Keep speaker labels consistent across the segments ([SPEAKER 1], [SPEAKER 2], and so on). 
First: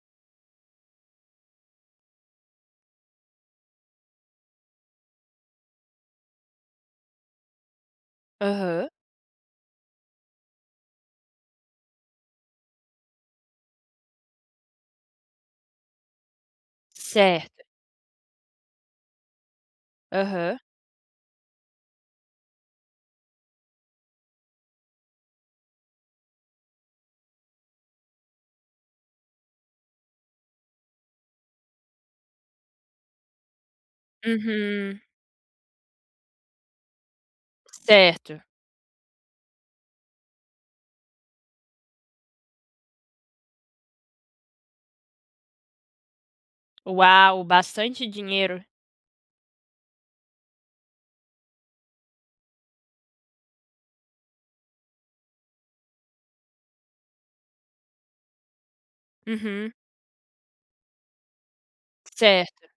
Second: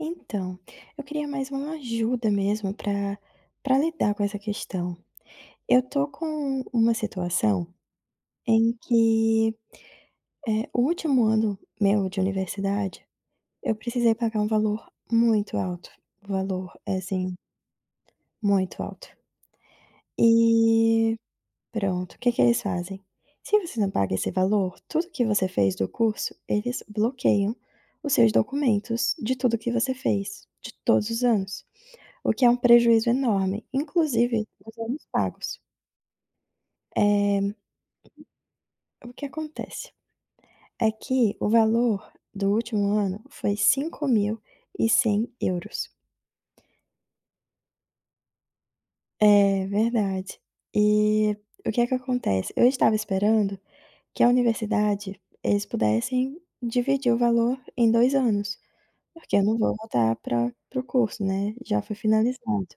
[SPEAKER 1] Então, eu queria mais uma ajuda mesmo pra pra lidar com essa questão. Eu tô com uma situação, em
[SPEAKER 2] Aham.
[SPEAKER 1] que, eh, o último ano meu de universidade, eu precisei pagar um valor muito alto, o valor é, assim,
[SPEAKER 2] Certo.
[SPEAKER 1] muito alto.
[SPEAKER 2] Aham.
[SPEAKER 1] E, pronto, o que que eles fazem, se você não paga esse valor, tudo o que você fez do curso, eles bloqueiam os seus documentos de tudo que você fez, de todos os anos, o que é um prejuízo enorme, inclusive os
[SPEAKER 2] Uhum.
[SPEAKER 1] anos pagos. Eh
[SPEAKER 2] Certo.
[SPEAKER 1] o que acontece? É que o valor do último ano foi € 5.100,00.
[SPEAKER 2] Uau, bastante dinheiro.
[SPEAKER 1] É verdade, e, o que é que acontece? Eu estava esperando que a universidade, eles pudessem dividir o valor em 2 anos, porque eu não
[SPEAKER 2] Uhum.
[SPEAKER 1] vou voltar pra para o curso, né, já foi finalizado.
[SPEAKER 2] Certo.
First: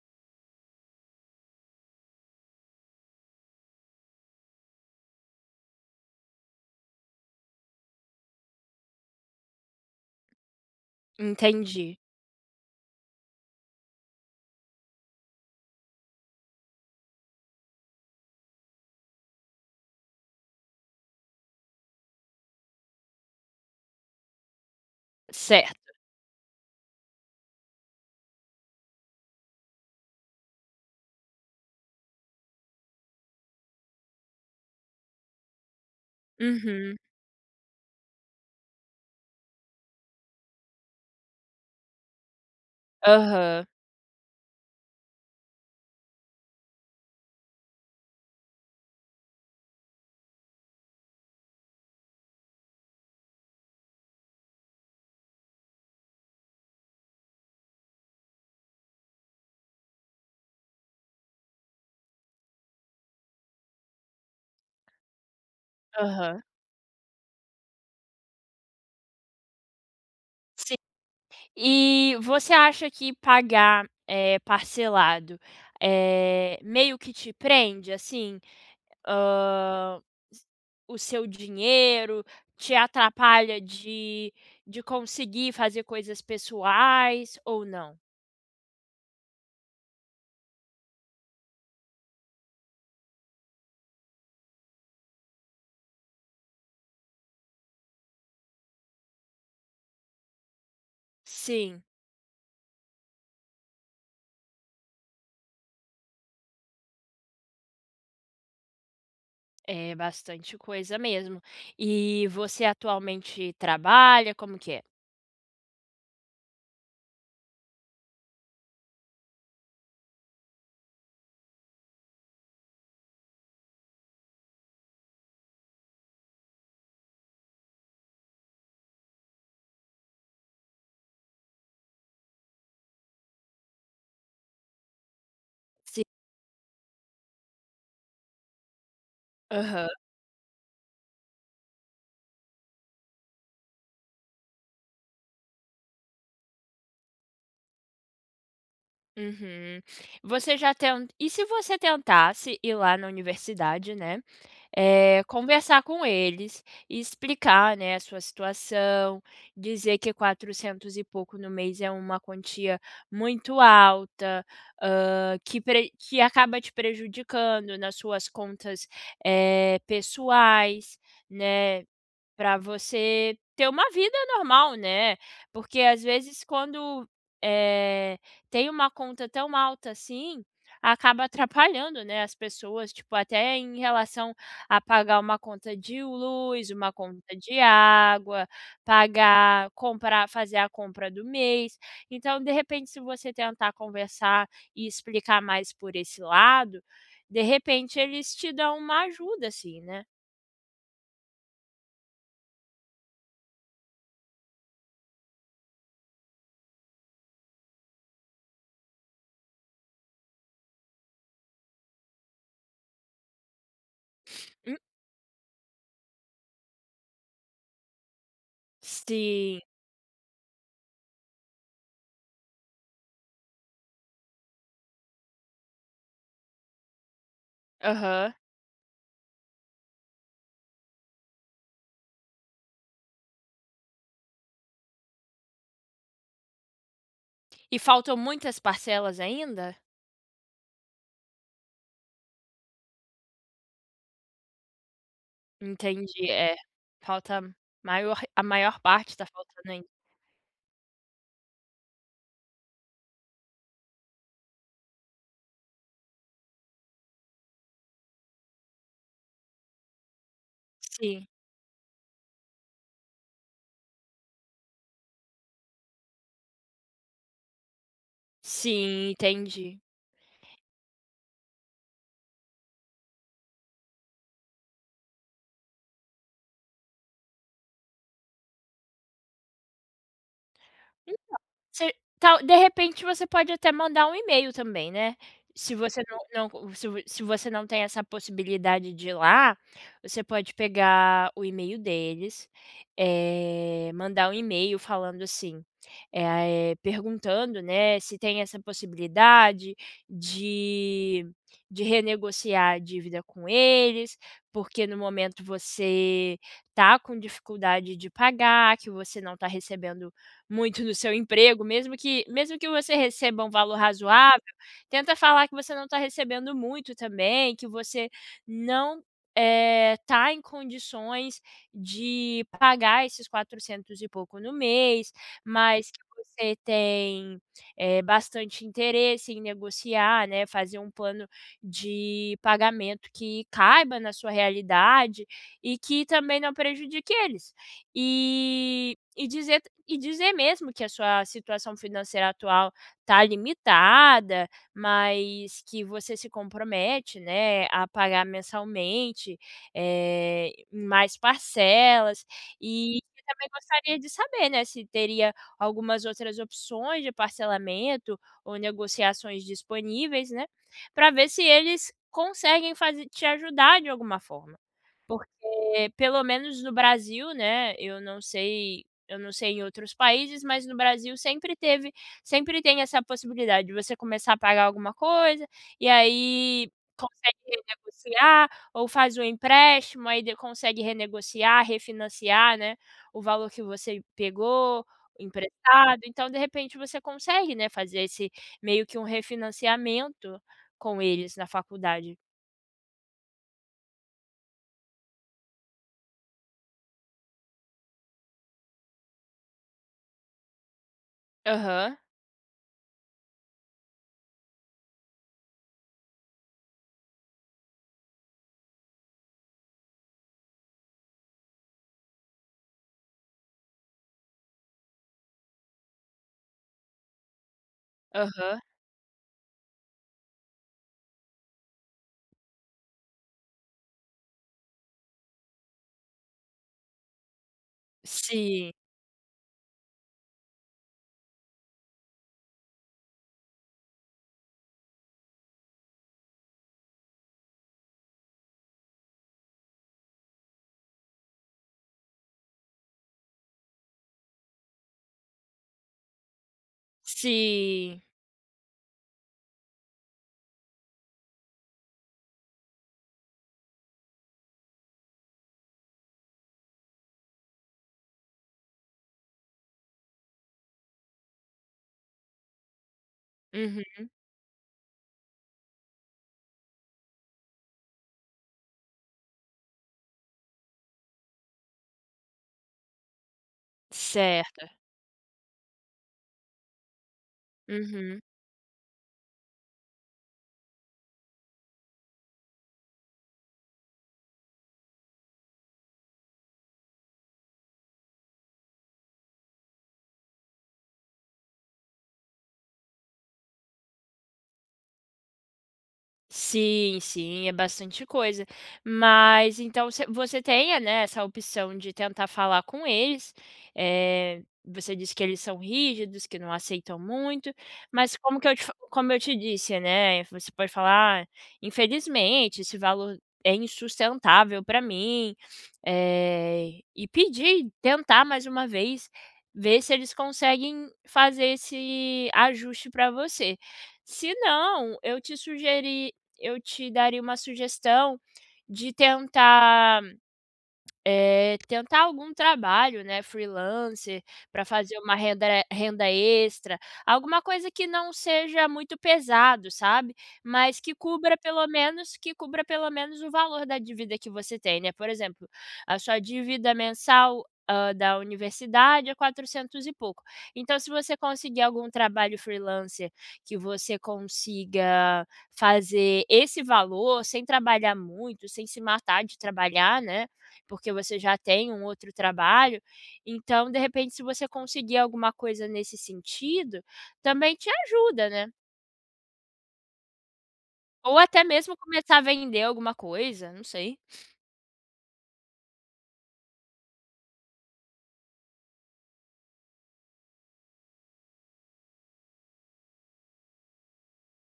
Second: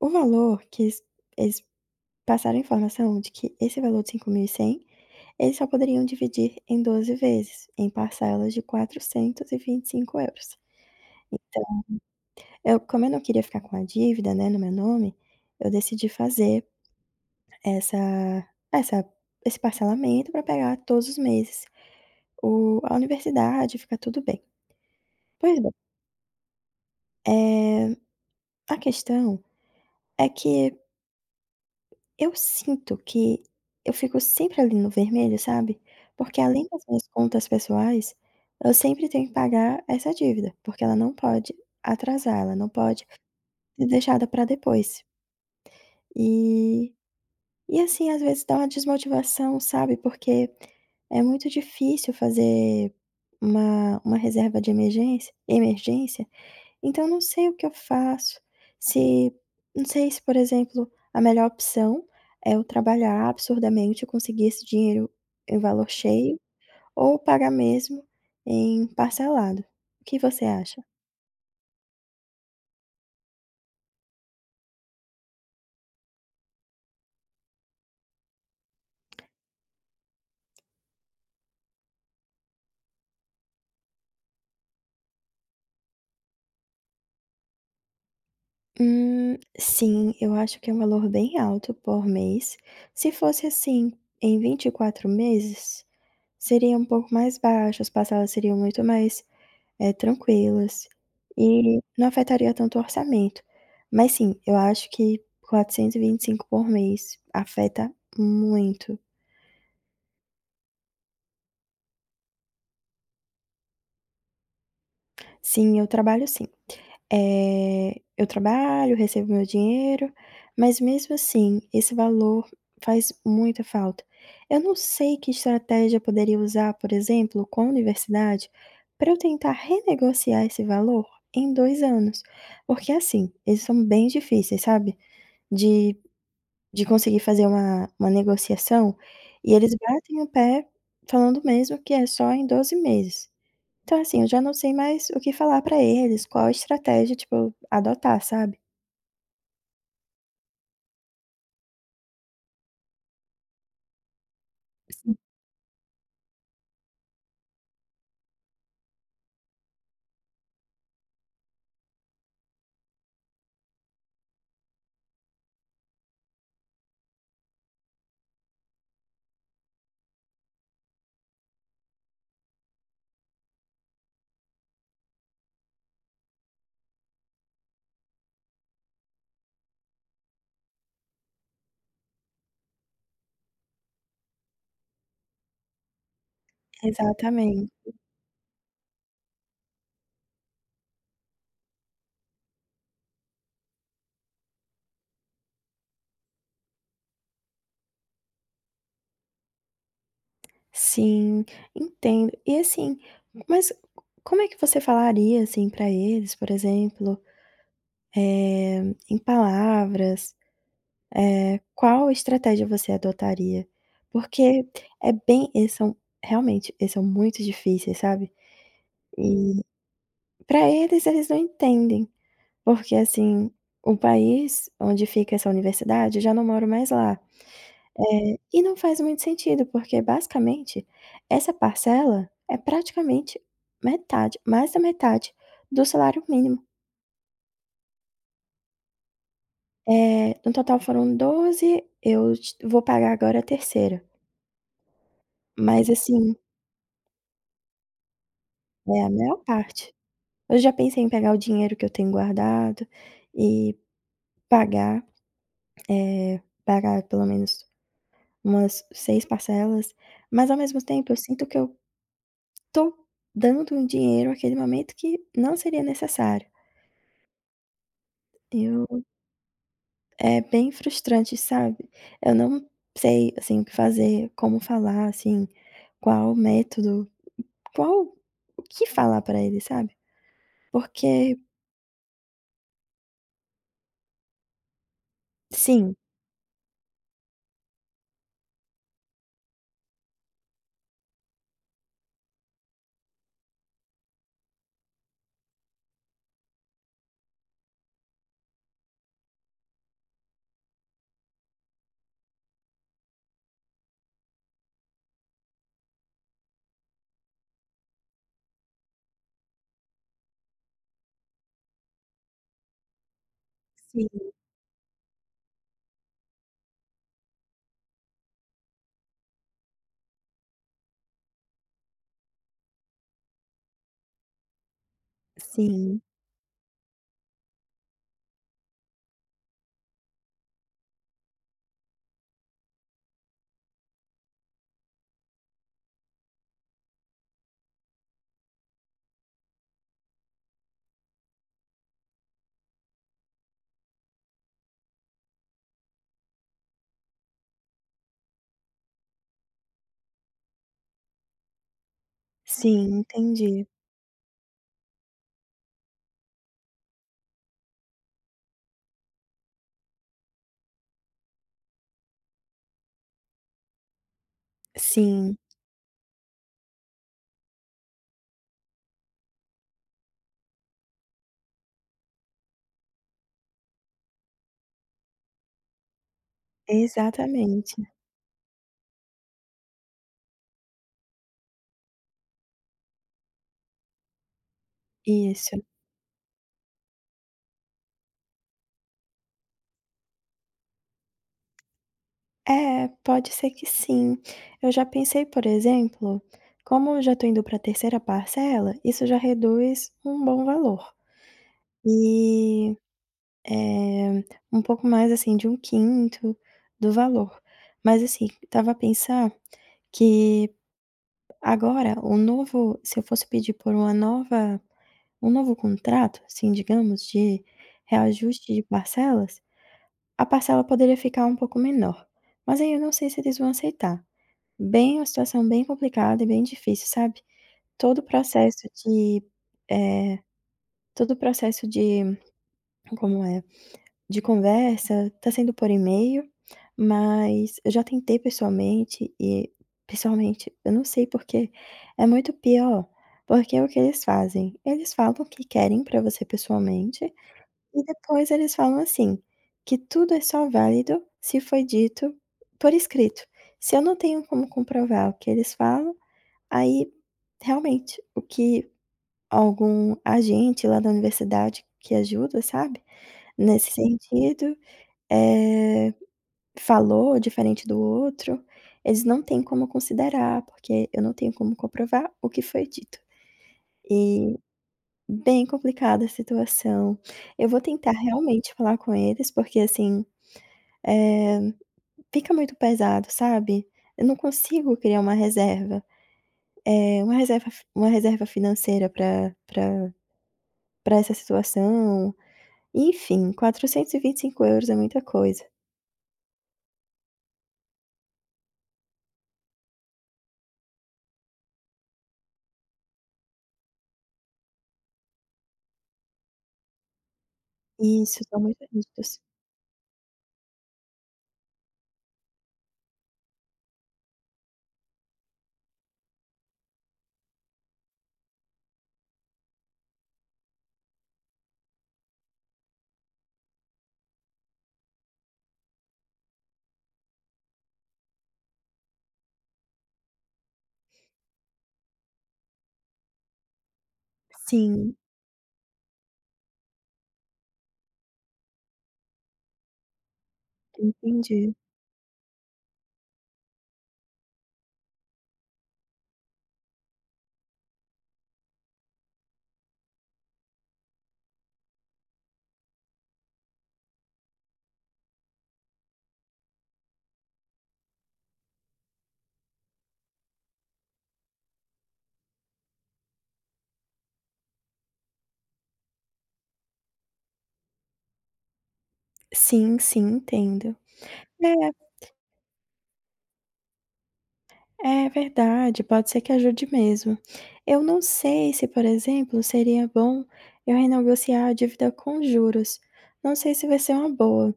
[SPEAKER 1] O valor que es es passaram a informação de que esse valor de € 5.100,00, eles só poderiam dividir em 12 vezes, em parcelas de € 425,00. Então,
[SPEAKER 2] Entendi.
[SPEAKER 1] eu como eu não queria ficar com a dívida, né, no meu nome, eu decidi fazer, essa essa esse parcelamento pra pegar todos os meses, o a universidade e ficar tudo bem. Pois bem.
[SPEAKER 2] Certo.
[SPEAKER 1] Eh, a questão, é que eu sinto que eu fico sempre ali no vermelho, sabe. Porque além das
[SPEAKER 2] Uhum.
[SPEAKER 1] minhas contas pessoais, eu sempre tenho que pagar essa dívida, porque ela não pode atrasar, ela não pode,
[SPEAKER 2] Aham.
[SPEAKER 1] ser deixada pra depois. E e assim, às vezes dá uma desmotivação, sabe, porque é muito difícil fazer uma uma reserva de emergência emergência, então eu não sei o que eu faço, se, não sei se por exemplo, a melhor opção é eu trabalhar absurdamente, eu conseguir esse dinheiro, eh, o valor cheio,
[SPEAKER 2] Aham.
[SPEAKER 1] ou pagar mesmo em parcelado, o que você
[SPEAKER 2] Sim.
[SPEAKER 1] acha?
[SPEAKER 2] E você acha que pagar, eh, parcelado, eh, meio que te prende, assim. Hã, o seu dinheiro, te atrapalha de de conseguir fazer coisas pessoais ou não?
[SPEAKER 1] Hum, sim, eu acho que é um valor bem alto por mês, se fosse assim em 24 meses, seria um pouco mais baixo, as parcelas seriam muito mais, eh, tranquilas e
[SPEAKER 2] Sim.
[SPEAKER 1] não afetaria tanto o orçamento, mas sim, eu acho que 425 por mês afeta muito.
[SPEAKER 2] É bastante coisa mesmo. E você atualmente trabalha? Como que é?
[SPEAKER 1] Sim, eu trabalho sim. Eh, eu trabalho, recebo meu dinheiro, mas mesmo assim, esse valor faz muita falta. Eu não sei que estratégia poderia usar, por exemplo, com universidade, pra eu tentar renegociar esse valor em 2 anos, porque assim, eles são bem difíceis, sabe, de
[SPEAKER 2] Sim.
[SPEAKER 1] de conseguir fazer uma uma negociação, e eles
[SPEAKER 2] Aham.
[SPEAKER 1] batem o pé, falando mesmo que é só em 12 meses, então assim, eu já não sei mais o que falar pra eles, qual estratégia tipo adotar, sabe?
[SPEAKER 2] Uhum. Você já tent e se você tentasse ir lá na universidade, né,
[SPEAKER 1] Sim.
[SPEAKER 2] eh, conversar com eles, explicar né, a sua situação, dizer que 400 e pouco no mês é uma quantia muito alta, hã, que pre que acaba te prejudicando nas suas contas, eh, pessoais, né, pra você ter uma vida normal, né, porque às vezes quando, eh, tem uma conta tão alta assim, acaba atrapalhando, né, as pessoas, tipo, até em relação a pagar uma conta de luz, uma conta de
[SPEAKER 1] Exatamente.
[SPEAKER 2] água, pagar comprar fazer a compra do mês. Então, de repente se você tentar conversar e explicar mais por esse lado, de repente, eles te dão uma ajuda assim, né.
[SPEAKER 1] Sim, entendo e assim, mas, c como é que você falaria assim, pra eles por exemplo, eh, em palavras, eh, qual a estratégia você adotaria? Porque
[SPEAKER 2] Hum.
[SPEAKER 1] é bem eles são, realmente, eles são muito difíceis, sabe,
[SPEAKER 2] Sim.
[SPEAKER 1] e pra eles, eles não entendem. Porque assim, o país onde fica essa universidade, eu já não moro mais lá,
[SPEAKER 2] Aham.
[SPEAKER 1] eh, e não faz muito sentido, porque basicamente essa parcela é praticamente metade, mais da metade do salário mínimo.
[SPEAKER 2] E faltam muitas parcelas ainda?
[SPEAKER 1] Eh, no total foram 12, eu j vou pagar agora a 3ª. Mas
[SPEAKER 2] Entendi,
[SPEAKER 1] assim
[SPEAKER 2] é falta maior a maior
[SPEAKER 1] É a
[SPEAKER 2] parte tá
[SPEAKER 1] maior
[SPEAKER 2] faltando ainda.
[SPEAKER 1] parte. Eu já pensei em pegar o dinheiro que eu tenho guardado, e pagar, eh, pagar pelo menos umas 6 parcelas, mas ao mesmo tempo eu
[SPEAKER 2] Sim.
[SPEAKER 1] sinto que eu tô dando um dinheiro aquele momento que não seria necessário. Eu
[SPEAKER 2] Sim, entendi.
[SPEAKER 1] É bem frustrante, sabe? Eu não sei, assim, o que fazer, como falar assim, qual método, qual o que falar pra ele sabe?
[SPEAKER 2] Então,
[SPEAKER 1] Porque
[SPEAKER 2] se tal, de repente você pode até mandar um e-mail também, né. Se
[SPEAKER 1] Sim.
[SPEAKER 2] você não não se vo se você não tem essa possibilidade de ir lá, você pode pegar o e-mail deles, eh, mandar um e-mail falando assim, eh ah eh, perguntando, né, se tem essa possibilidade de de renegociar a dívida com eles, porque no momento você tá com dificuldade de pagar, que você não tá recebendo muito no seu emprego. Mesmo que mesmo que você receba um valor
[SPEAKER 1] Sim.
[SPEAKER 2] razoável, tenta falar que você não tá recebendo muito também, que você não, eh, tá em condições de pagar esses quatrocentos e pouco no mês, mas que
[SPEAKER 1] Sim.
[SPEAKER 2] você tem, eh, bastante interesse em negociar, né, fazer um plano de pagamento que caiba na sua realidade e que também não prejudique eles. Eh, e dizer e dizer mesmo que a sua situação financeira atual tá limitada, mas que você se compromete, né, a pagar mensalmente, eh, mais parcelas,
[SPEAKER 1] Sim,
[SPEAKER 2] e também
[SPEAKER 1] entendi.
[SPEAKER 2] gostaria de saber, né, se teria algumas outras opções de parcelamento ou negociações disponíveis, né, pra ver se eles conseguem faze te ajudar de alguma forma. Porque
[SPEAKER 1] Sim.
[SPEAKER 2] pelo menos no Brasil, né, eu não sei eu não sei em outros países, mas no Brasil sempre teve sempre tem essa possibilidade de você começar a pagar alguma coisa e aí consegue
[SPEAKER 1] Exatamente.
[SPEAKER 2] renegociar, ou faz o empréstimo, aí d consegue renegociar, refinanciar, né, o valor que você pegou
[SPEAKER 1] Isso.
[SPEAKER 2] emprestado. Então, de repente, você consegue, né, fazer esse meio que refinanciamento com eles na faculdade.
[SPEAKER 1] É, pode ser que sim. Eu já pensei, por exemplo, como eu já tô indo pra 3ª parcela, isso já reduz um bom valor,
[SPEAKER 2] Aham.
[SPEAKER 1] eh eh, um pouco mais assim de 1/5 do valor. Mas assim, estava a pensar que agora o novo se eu fosse pedir por uma nova um novo contrato, assim, digamos, de reajuste
[SPEAKER 2] Aham.
[SPEAKER 1] de parcelas, a parcela poderia ficar um pouco menor, mas aí eu não sei se eles vão aceitar. Bem uma situação bem complicada e bem difícil, sabe. Todo o processo
[SPEAKER 2] Sim.
[SPEAKER 1] de eh, todo o processo de como é, de conversa tá sendo por e-mail, mas eu já tentei pessoalmente, e pessoalmente eu não sei por quê, é muito pior. Porque é o que eles fazem: eles falam que querem pra você pessoalmente, e
[SPEAKER 2] Sim.
[SPEAKER 1] depois eles falam, assim, que tudo é só válido se foi dito por escrito. Se eu não tenho como comprovar o que eles falam, aí realmente o que algum agente lá da universidade que ajuda, sabe, nesse
[SPEAKER 2] Uhum.
[SPEAKER 1] sentido, eh, falou diferente do outro, eles não têm como considerar, porque eu não tenho como comprovar o que foi dito. Eh,
[SPEAKER 2] Certo.
[SPEAKER 1] bem complicada a situação. Eu vou tentar
[SPEAKER 2] Uhum.
[SPEAKER 1] realmente falar com eles porque assim, eh, fica muito pesado, sabe, eu não consigo criar uma reserva, eh, uma reserva f uma reserva financeira pra pra pra essa situação. Enfim, € 425 é muita coisa.
[SPEAKER 2] Sim, sim, é bastante coisa. Mas então se você tenha, né, essa opção de tentar falar com eles. Eh, você disse que eles são rígidos, que não aceitam muito, mas
[SPEAKER 1] Isso,
[SPEAKER 2] como que
[SPEAKER 1] também
[SPEAKER 2] eu te fa
[SPEAKER 1] pergunto
[SPEAKER 2] como
[SPEAKER 1] isso.
[SPEAKER 2] eu te disse, né, você pode falar: "Ah, infelizmente esse valor é insustentável pra mim." Eh, e pedir, tentar mais uma vez, ver se eles conseguem fazer esse ajuste pra você. Senão, eu te sugeri eu te daria uma sugestão de tentar, eh, tentar algum trabalho, né, freelancer, pra
[SPEAKER 1] Sim.
[SPEAKER 2] fazer uma renda renda extra, alguma coisa que não seja muito pesado, sabe. Mas que cubra
[SPEAKER 1] Entendi.
[SPEAKER 2] pelo menos, que cubra pelo menos o valor da dívida que você tem, né. Por exemplo, a sua dívida mensal, hã, da universidade é 400 e pouco. Então, se você conseguir algum trabalho freelancer que você consiga fazer esse valor sem trabalhar muito, sem se matar de trabalhar, né. Porque você já tem um outro trabalho, então de repente se você conseguir alguma coisa nesse sentido, também te ajuda, né?
[SPEAKER 1] Sim, sim, entendo.
[SPEAKER 2] Ou até mesmo
[SPEAKER 1] É.
[SPEAKER 2] começar a vender alguma coisa, não sei.
[SPEAKER 1] É, verdade, pode ser que ajude mesmo. Eu não sei se, por exemplo, seria bom eu renegociar a dívida com juros, não sei se vai ser uma boa,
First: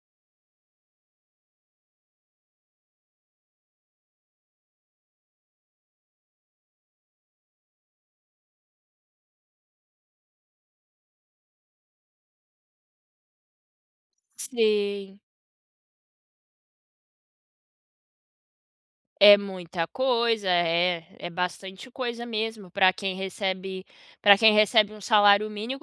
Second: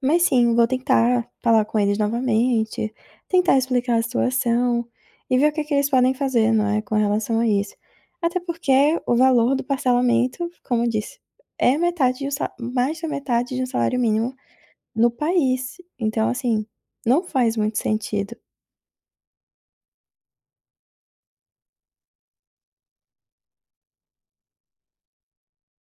[SPEAKER 1] mas, sim, vou tentar falar com eles novamente, tentar explicar a situação e ver o que que eles podem fazer, não é, com relação a isso. Até porque, o valor do parcelamento, como eu disse, é metade de 1 sa mais da metade de 1 salário mínimo no
[SPEAKER 2] Sim.
[SPEAKER 1] país, então assim, não faz muito sentido.
[SPEAKER 2] É muita coisa, é é bastante coisa mesmo pra quem recebe pra quem recebe 1 salário mínimo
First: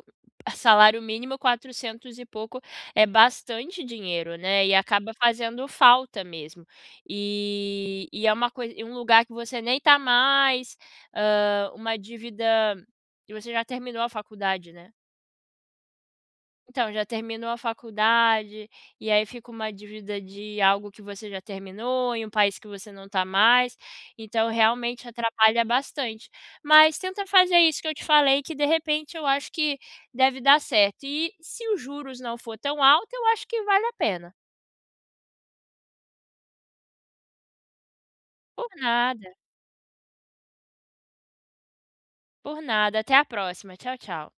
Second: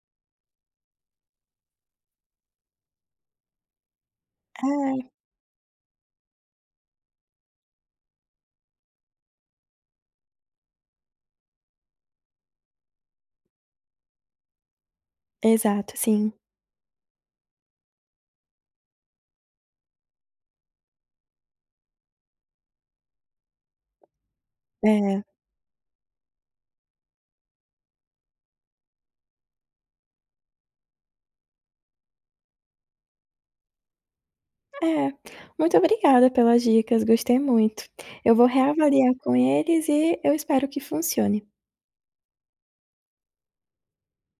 [SPEAKER 2] salário mínimo 400 e pouco é bastante dinheiro, né, e
[SPEAKER 1] Ai.
[SPEAKER 2] acaba fazendo falta mesmo, e e é uma coisa e um lugar que você nem tá mais, hã, uma dívida, e você já terminou a faculdade, né?
[SPEAKER 1] Exato, sim.
[SPEAKER 2] Então, já terminou a faculdade, e aí fica uma dívida de algo que você já terminou em um país que você não tá mais, então realmente
[SPEAKER 1] É.
[SPEAKER 2] atrapalha bastante, mas tenta fazer isso que eu te falei, que, de repente, eu acho que deve dar certo, e se os juros não for tão alto, eu acho que vale a pena.
[SPEAKER 1] É, muito obrigada pelas dicas, gostei muito, eu vou
[SPEAKER 2] Por
[SPEAKER 1] reavaliar
[SPEAKER 2] nada.
[SPEAKER 1] com eles e eu espero que funcione.
[SPEAKER 2] Por nada, até a próxima, tchau, tchau.